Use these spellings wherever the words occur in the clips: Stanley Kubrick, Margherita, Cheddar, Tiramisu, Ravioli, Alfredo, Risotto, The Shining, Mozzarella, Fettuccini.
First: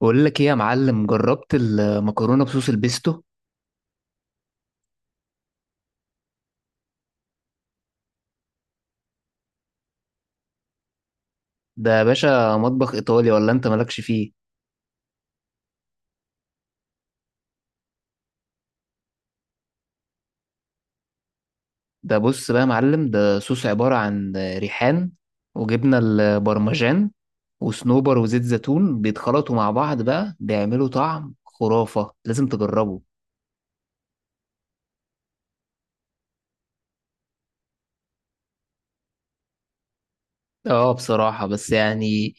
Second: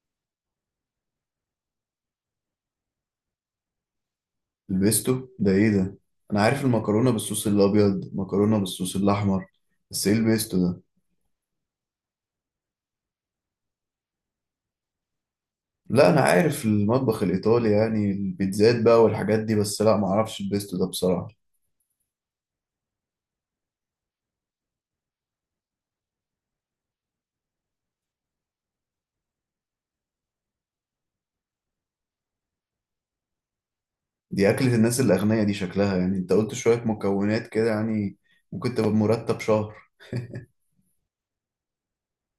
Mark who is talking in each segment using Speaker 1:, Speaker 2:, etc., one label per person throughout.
Speaker 1: بقول لك ايه يا معلم؟ جربت المكرونه بصوص البيستو؟
Speaker 2: البيستو ده ايه ده؟ انا عارف المكرونه بالصوص الابيض، مكرونه بالصوص الاحمر، بس ايه البيستو ده؟
Speaker 1: ده يا باشا مطبخ ايطالي، ولا انت مالكش فيه؟
Speaker 2: لا انا عارف المطبخ الايطالي، يعني البيتزات بقى والحاجات دي، بس لا ما اعرفش البيستو ده بصراحه.
Speaker 1: ده بص بقى يا معلم، ده صوص عباره عن ريحان وجبنه البرمجان وصنوبر وزيت زيتون، بيتخلطوا مع بعض بقى، بيعملوا طعم خرافه، لازم تجربه.
Speaker 2: دي اكله الناس الاغنياء دي شكلها، يعني انت قلت شويه مكونات كده، يعني ممكن تبقى بمرتب شهر.
Speaker 1: اه بصراحه، بس يعني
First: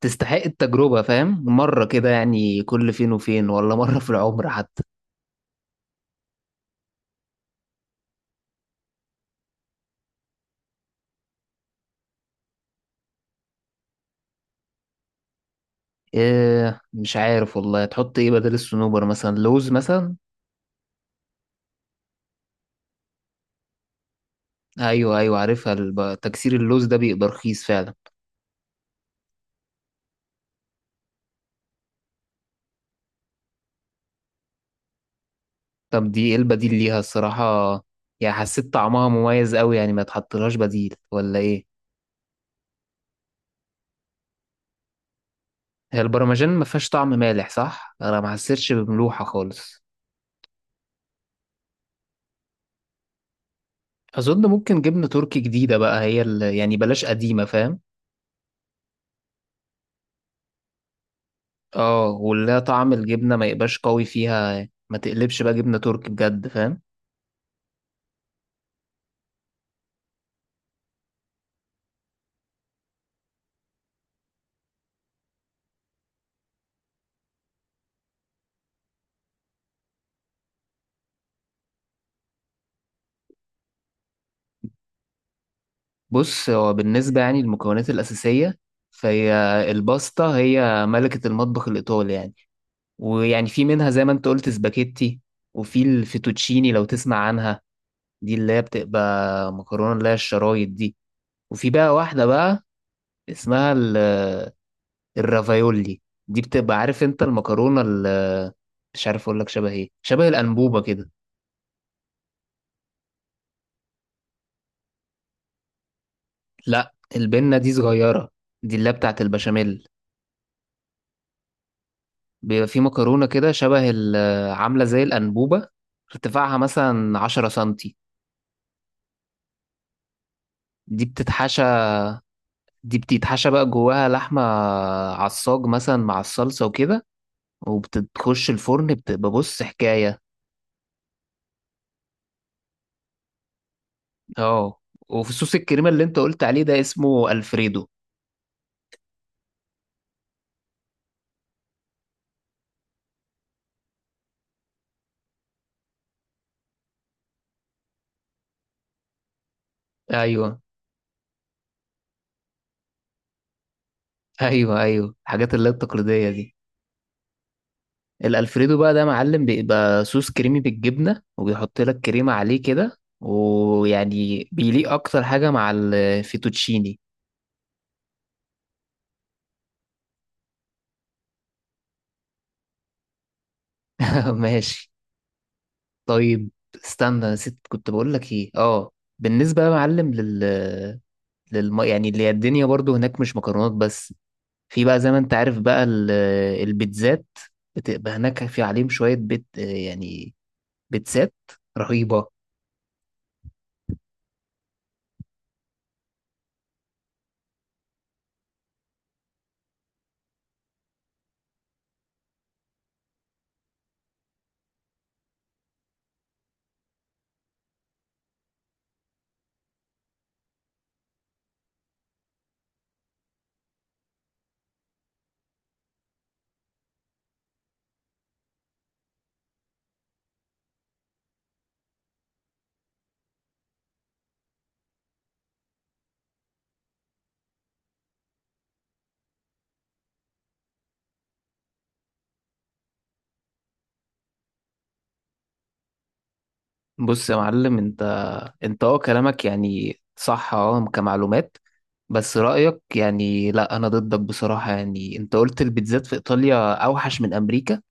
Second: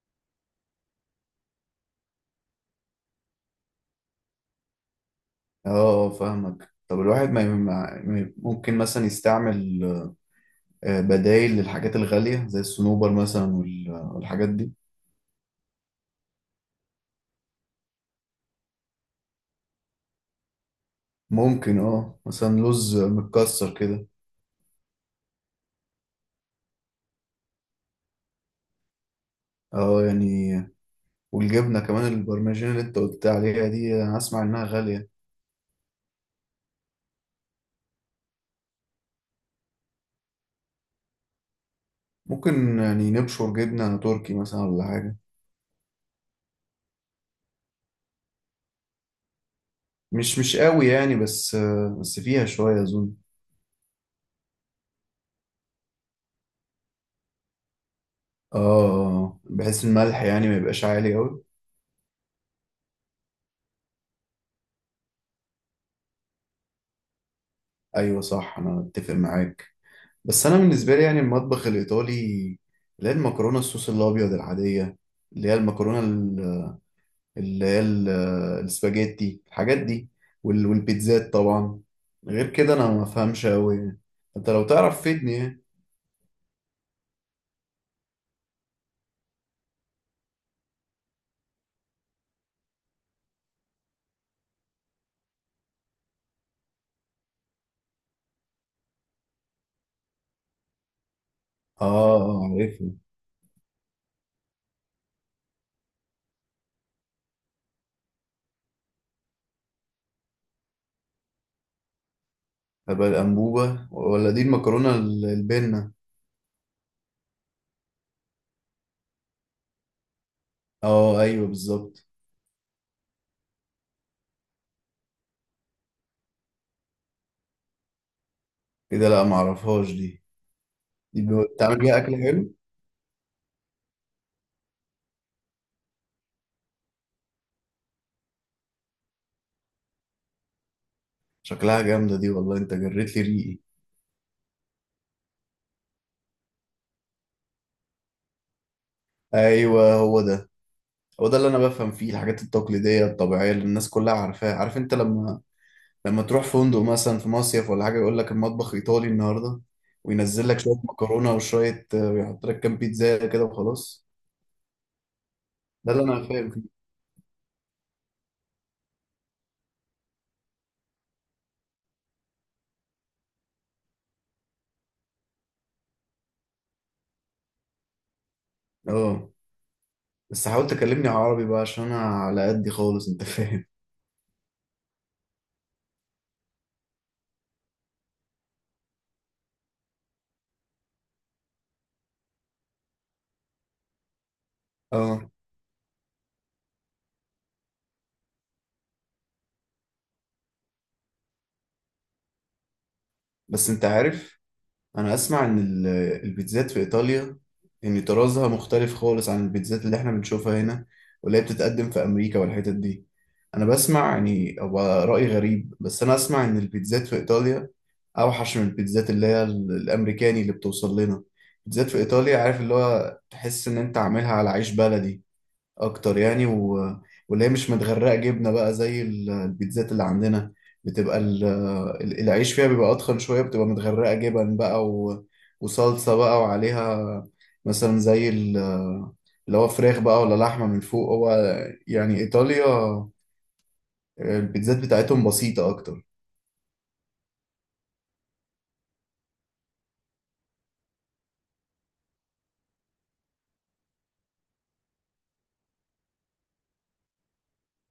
Speaker 1: تستحق التجربه، فاهم؟ مره كده يعني، كل فين وفين، ولا مره في العمر حتى.
Speaker 2: اه، فاهمك. طب الواحد ممكن مثلا يستعمل بدايل للحاجات الغاليه زي الصنوبر مثلا والحاجات دي.
Speaker 1: إيه مش عارف والله، تحط ايه بدل الصنوبر؟ مثلا لوز مثلا.
Speaker 2: ممكن، اه، مثلا لوز متكسر كده.
Speaker 1: ايوه ايوه عارفها. تكسير اللوز ده بيبقى رخيص فعلا.
Speaker 2: اه يعني، والجبنة كمان، البرمجين اللي انت قلت عليها دي انا اسمع انها غالية.
Speaker 1: طب دي ايه البديل ليها الصراحه؟ يعني حسيت طعمها مميز قوي، يعني ما تحطلهاش بديل ولا ايه؟
Speaker 2: ممكن يعني نبشر جبنة تركي مثلا، ولا حاجة.
Speaker 1: هي البرمجان ما فيهاش طعم مالح صح، انا ما حسيتش بملوحه خالص.
Speaker 2: مش قوي يعني، بس بس فيها شوية اظن.
Speaker 1: اظن ممكن جبنه تركي جديده بقى، هي اللي يعني بلاش قديمه، فاهم؟
Speaker 2: اه، بحيث الملح يعني ما يبقاش عالي قوي.
Speaker 1: اه، ولا طعم الجبنه ما يبقاش قوي فيها، ما تقلبش بقى جبنه تركي بجد، فاهم؟
Speaker 2: ايوه صح، انا اتفق معاك. بس انا بالنسبة لي يعني المطبخ الايطالي، اللي هي المكرونة الصوص الابيض العادية، اللي هي المكرونة، اللي هي السباجيتي، الحاجات دي، والبيتزات طبعا. غير كده انا ما افهمش قوي يعني. انت لو تعرف فيدني يعني.
Speaker 1: بص، هو بالنسبه يعني للمكونات الاساسيه، فهي الباستا هي ملكه المطبخ الايطالي يعني. ويعني في منها زي ما انت قلت سباكيتي، وفي الفيتوتشيني لو تسمع عنها، دي اللي هي بتبقى مكرونة اللي هي الشرايط دي. وفي
Speaker 2: اه،
Speaker 1: بقى واحدة بقى
Speaker 2: عارفها.
Speaker 1: اسمها الرافايولي. دي بتبقى عارف انت المكرونة مش عارف اقول لك شبه ايه، شبه الأنبوبة كده.
Speaker 2: هبقى الانبوبه، ولا دي المكرونه البنه؟
Speaker 1: لا البنة دي صغيرة، دي اللي هي بتاعت البشاميل.
Speaker 2: اه ايوه بالظبط.
Speaker 1: بيبقى في مكرونة كده شبه عاملة زي الأنبوبة، ارتفاعها مثلا 10 سنتي.
Speaker 2: كده لا، ما اعرفهاش دي.
Speaker 1: دي
Speaker 2: دي
Speaker 1: بتتحشى
Speaker 2: بتعمل بيها اكل حلو؟
Speaker 1: دي بتتحشى بقى جواها لحمة عصاج مثلا مع الصلصة وكده، وبتخش الفرن، بتبقى بص حكاية.
Speaker 2: شكلها جامده دي، والله انت جريت لي ريقي.
Speaker 1: اه. وفي صوص الكريمة اللي انت قلت عليه ده اسمه الفريدو.
Speaker 2: ايوه هو ده، هو ده اللي انا بفهم فيه، الحاجات التقليديه الطبيعيه اللي الناس كلها عارفاها. عارف انت لما لما تروح فندق مثلا في مصيف ولا حاجة، يقول لك المطبخ إيطالي النهاردة، وينزل
Speaker 1: ايوه
Speaker 2: لك شوية مكرونة وشوية ويحط لك كام بيتزا كده وخلاص.
Speaker 1: ايوه ايوه الحاجات اللي هي
Speaker 2: ده اللي أنا
Speaker 1: التقليدية
Speaker 2: فاهم
Speaker 1: دي.
Speaker 2: فيه.
Speaker 1: الالفريدو بقى ده معلم، بيبقى صوص كريمي بالجبنة، وبيحط لك كريمة عليه كده، ويعني بيليق اكتر حاجة مع الفيتوتشيني.
Speaker 2: اه بس حاول تكلمني عربي بقى، عشان أنا على قدي خالص، أنت فاهم.
Speaker 1: ماشي. طيب، استنى، نسيت كنت بقول لك ايه. اه، بالنسبة يا معلم يعني اللي هي الدنيا برضو هناك مش مكرونات بس. في بقى زي ما
Speaker 2: اه
Speaker 1: انت عارف بقى البيتزات، بتبقى هناك في عليهم شوية بيت يعني، بيتزات رهيبة.
Speaker 2: بس أنت عارف، انا اسمع ان البيتزات في ايطاليا، ان طرازها مختلف خالص عن البيتزات اللي احنا بنشوفها هنا، واللي هي بتتقدم في امريكا والحتت دي. انا بسمع يعني، هو رأي غريب، بس انا اسمع ان البيتزات في ايطاليا اوحش من البيتزات اللي هي الامريكاني اللي بتوصل لنا. البيتزات في ايطاليا، عارف، اللي هو تحس ان انت عاملها على عيش بلدي اكتر يعني، و... واللي هي مش متغرقه جبنه بقى زي البيتزات اللي عندنا. بتبقى العيش فيها بيبقى اتخن شويه، بتبقى متغرقه جبن بقى، و... وصلصه بقى وعليها، مثلا زي اللي هو فراخ بقى ولا لحمه من فوق. هو يعني ايطاليا البيتزات بتاعتهم بسيطه اكتر.
Speaker 1: بص يا معلم، انت اه كلامك يعني صح اه كمعلومات. بس رأيك يعني لا انا ضدك بصراحة. يعني انت قلت البيتزات في ايطاليا اوحش من امريكا،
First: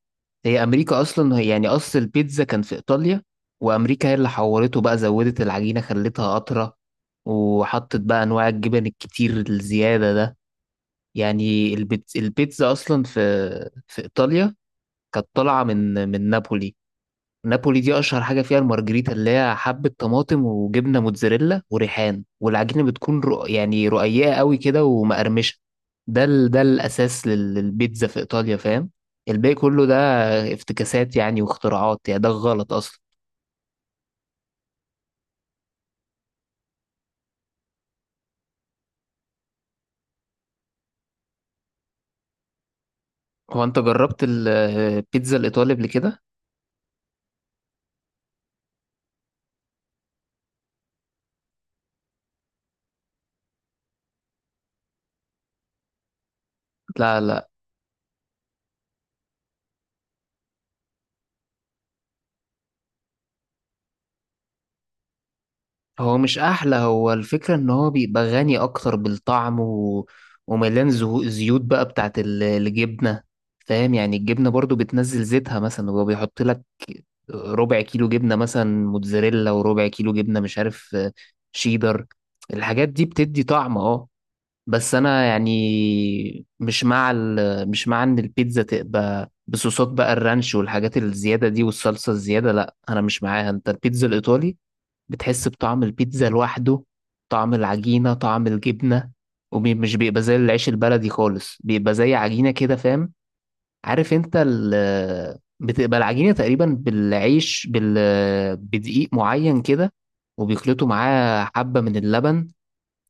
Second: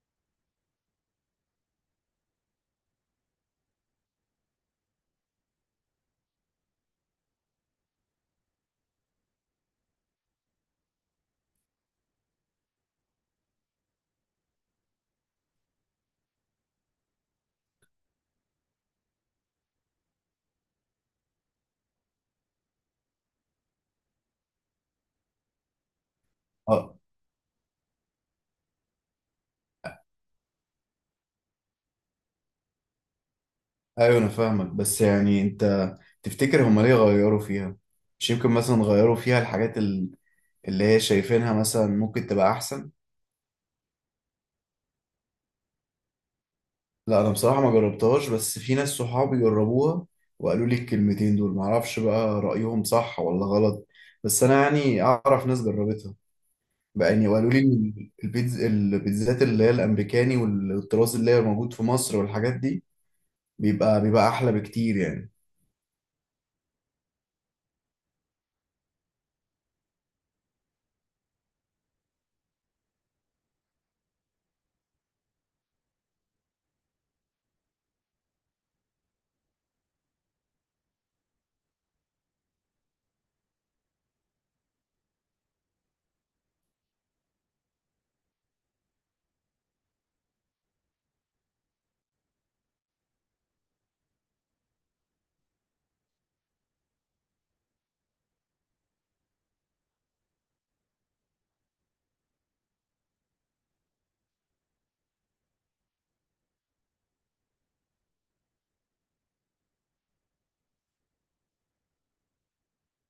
Speaker 1: هي امريكا اصلا هي يعني اصل البيتزا كان في ايطاليا، وامريكا هي اللي حورته بقى، زودت العجينه خلتها اطرى، وحطت بقى انواع الجبن الكتير الزياده ده. يعني البيتزا اصلا في ايطاليا كانت طالعه من نابولي. نابولي دي اشهر حاجه فيها المارجريتا، اللي هي حبه طماطم وجبنه موتزاريلا وريحان، والعجينه بتكون يعني رقيقه قوي كده ومقرمشه. ده
Speaker 2: اه
Speaker 1: الاساس للبيتزا في ايطاليا، فاهم؟ الباقي كله ده افتكاسات يعني واختراعات يعني، ده غلط اصلا.
Speaker 2: ايوه، انا فاهمك، بس يعني انت تفتكر هما ليه غيروا فيها؟ مش يمكن مثلا غيروا فيها الحاجات اللي هي شايفينها مثلا ممكن تبقى احسن.
Speaker 1: هو انت جربت البيتزا الايطالي قبل كده؟
Speaker 2: لا انا بصراحه ما جربتهاش، بس في ناس صحابي جربوها، وقالوا لي الكلمتين دول، معرفش بقى رايهم صح ولا غلط، بس انا يعني اعرف ناس جربتها بقى
Speaker 1: لا
Speaker 2: يعني،
Speaker 1: لا،
Speaker 2: وقالوا لي إن البيتزات اللي هي الامريكاني والطراز اللي هي موجود في مصر والحاجات دي، بيبقى احلى بكتير يعني.
Speaker 1: هو مش احلى، هو الفكرة ان هو بيبقى غني اكتر بالطعم، ومليان زيوت بقى بتاعت الجبنة، فاهم؟ يعني الجبنة برضو بتنزل زيتها، مثلا هو بيحط لك ربع كيلو جبنة مثلا موتزاريلا، وربع كيلو جبنة مش عارف شيدر، الحاجات دي بتدي طعم اه. بس انا يعني مش مع ان البيتزا تبقى بصوصات بقى، الرانش والحاجات الزيادة دي والصلصة الزيادة، لا انا مش معاها. انت البيتزا الايطالي بتحس بطعم البيتزا لوحده، طعم العجينة طعم الجبنة، ومش بيبقى زي العيش البلدي خالص، بيبقى زي عجينة كده، فاهم؟ عارف انت ال بتبقى العجينة تقريبا بالعيش بال بدقيق معين كده، وبيخلطوا معاه حبة من اللبن،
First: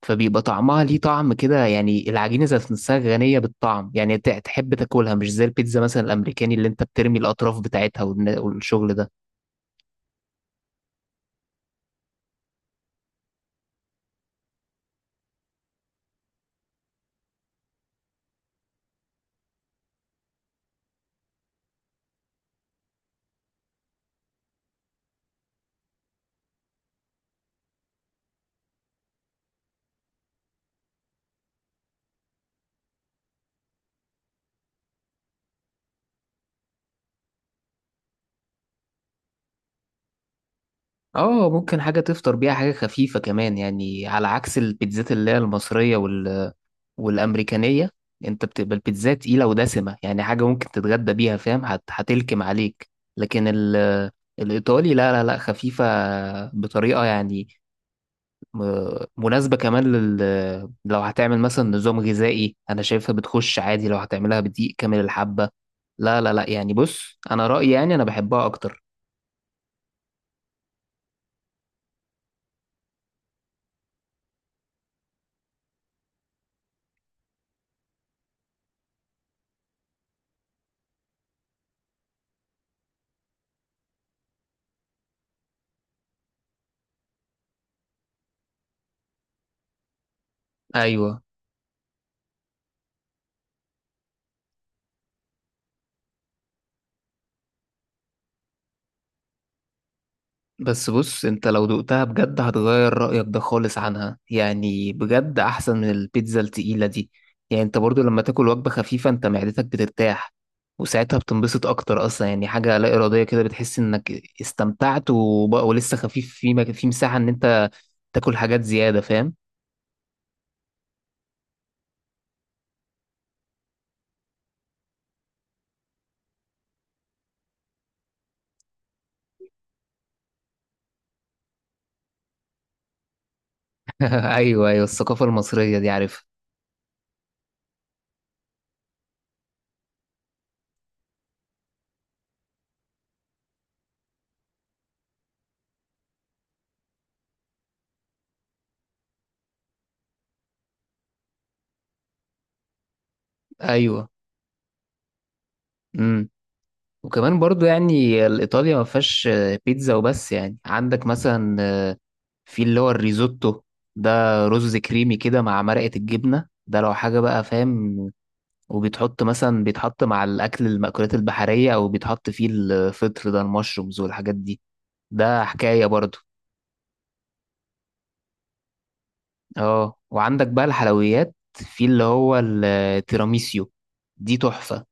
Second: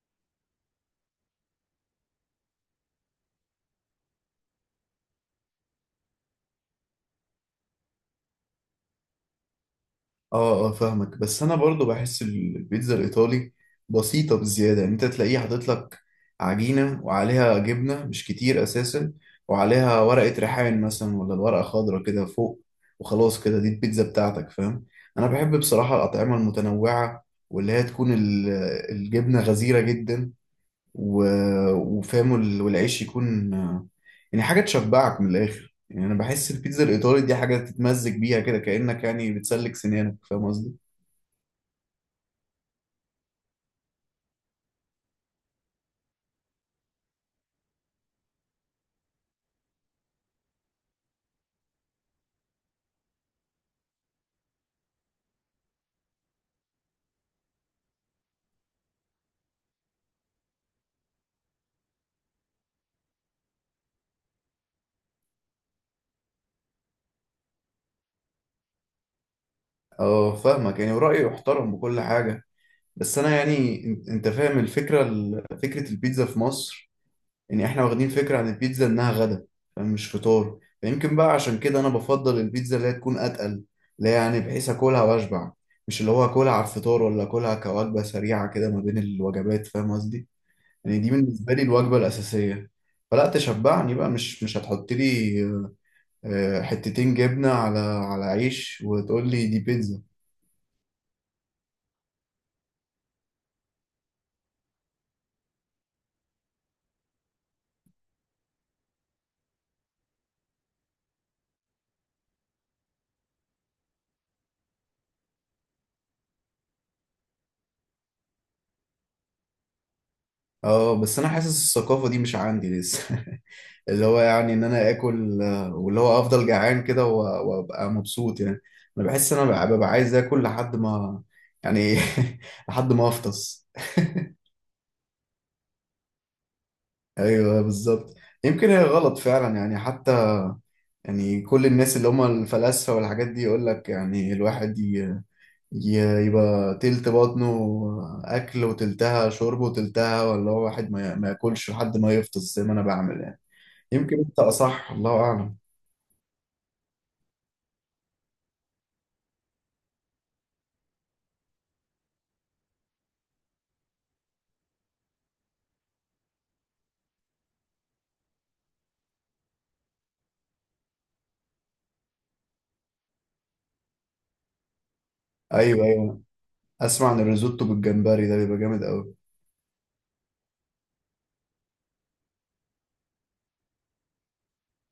Speaker 1: فبيبقى طعمها ليه طعم كده. يعني العجينة ذات نفسها غنية بالطعم، يعني تحب تاكلها، مش زي البيتزا مثلا الأمريكاني اللي انت بترمي الأطراف بتاعتها والشغل ده.
Speaker 2: اه اه فاهمك، بس انا برضو بحس البيتزا الايطالي بسيطه بزياده، يعني انت تلاقيه حاطط لك عجينه وعليها جبنه مش كتير اساسا، وعليها ورقه ريحان مثلا، ولا ورقه خضراء كده فوق، وخلاص كده دي البيتزا بتاعتك، فاهم. انا بحب بصراحه الاطعمه المتنوعه، واللي هي تكون الجبنه غزيره جدا، و... وفاهم والعيش يكون، يعني حاجة تشبعك من الآخر. يعني أنا بحس البيتزا الإيطالي دي حاجة تتمزج بيها كده، كأنك يعني بتسلك سنانك، فاهم قصدي؟
Speaker 1: اه ممكن حاجة تفطر بيها، حاجة خفيفة كمان، يعني على عكس البيتزات اللي هي المصرية والأمريكانية، انت بتبقى البيتزا تقيلة ودسمة، يعني حاجة ممكن تتغدى بيها، فاهم؟ هتلكم عليك. لكن الإيطالي لا لا لا، خفيفة بطريقة يعني مناسبة كمان لو هتعمل مثلا نظام غذائي، أنا شايفها بتخش عادي لو هتعملها بدقيق كامل الحبة. لا لا لا يعني بص، أنا رأيي يعني أنا بحبها أكتر.
Speaker 2: اه فاهمك، يعني ورأيي محترم بكل حاجة، بس أنا يعني، أنت أنت فاهم الفكرة، فكرة البيتزا في مصر، يعني إحنا واخدين فكرة عن البيتزا إنها غدا فاهم، مش فطار، فيمكن بقى عشان كده أنا بفضل البيتزا اللي هي تكون أتقل، اللي هي يعني بحيث أكلها وأشبع، مش اللي هو أكلها على الفطار، ولا أكلها كوجبة سريعة كده ما بين الوجبات، فاهم قصدي؟ يعني دي
Speaker 1: أيوه.
Speaker 2: بالنسبة لي الوجبة الأساسية، فلا تشبعني بقى، مش هتحط لي حتتين جبنة على على عيش وتقول لي دي بيتزا.
Speaker 1: بس بص، انت لو دقتها بجد هتغير رأيك ده خالص عنها، يعني بجد احسن من البيتزا التقيلة دي. يعني انت برضو لما تاكل وجبة خفيفة، انت معدتك بترتاح، وساعتها بتنبسط اكتر اصلا، يعني حاجة لا ارادية كده. بتحس انك استمتعت، ولسه خفيف في في مساحة ان انت تاكل حاجات زيادة، فاهم؟
Speaker 2: اه بس انا حاسس الثقافة دي مش عندي لسه. اللي هو يعني ان انا اكل واللي هو افضل جعان كده، وابقى مبسوط يعني. انا بحس ان انا ببقى عايز اكل لحد ما، يعني، لحد ما افطس.
Speaker 1: ايوه ايوه الثقافة المصرية دي عارفها.
Speaker 2: ايوه بالظبط. يمكن هي غلط فعلا يعني، حتى يعني كل الناس اللي هم الفلاسفة والحاجات دي يقول لك يعني الواحد يبقى تلت بطنه أكل، وتلتها شرب، وتلتها ولا هو واحد ما ياكلش لحد ما يفطس زي ما أنا بعمل يعني.
Speaker 1: ايوه.
Speaker 2: يمكن أنت أصح، الله أعلم.
Speaker 1: امم. وكمان برضو يعني الإيطاليا ما فيهاش بيتزا وبس، يعني عندك مثلا في اللي هو الريزوتو ده، رز كريمي كده مع مرقة الجبنة، ده لو حاجة بقى، فاهم؟ وبيتحط مثلا بيتحط مع الأكل المأكولات البحرية، أو بيتحط فيه الفطر ده المشرومز والحاجات دي، ده
Speaker 2: أيوه
Speaker 1: حكاية برضو.
Speaker 2: أيوه، أسمع عن الريزوتو بالجمبري ده بيبقى جامد أوي.
Speaker 1: اه وعندك بقى الحلويات، في اللي هو التيراميسيو، دي تحفة.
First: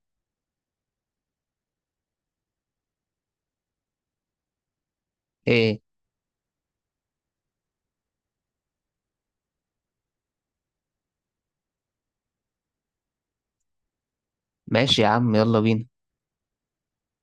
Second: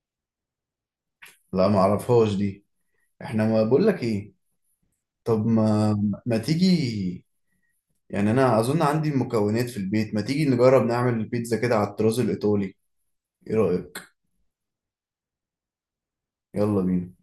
Speaker 2: لا ما أعرفهاش دي. إحنا ما بقول لك إيه، طب
Speaker 1: ايه،
Speaker 2: ما، ما تيجي يعني، أنا أظن عندي المكونات في البيت، ما تيجي نجرب نعمل البيتزا كده على الطراز الإيطالي، إيه رأيك؟
Speaker 1: ماشي يا عم، يلا بينا.
Speaker 2: يلا بينا.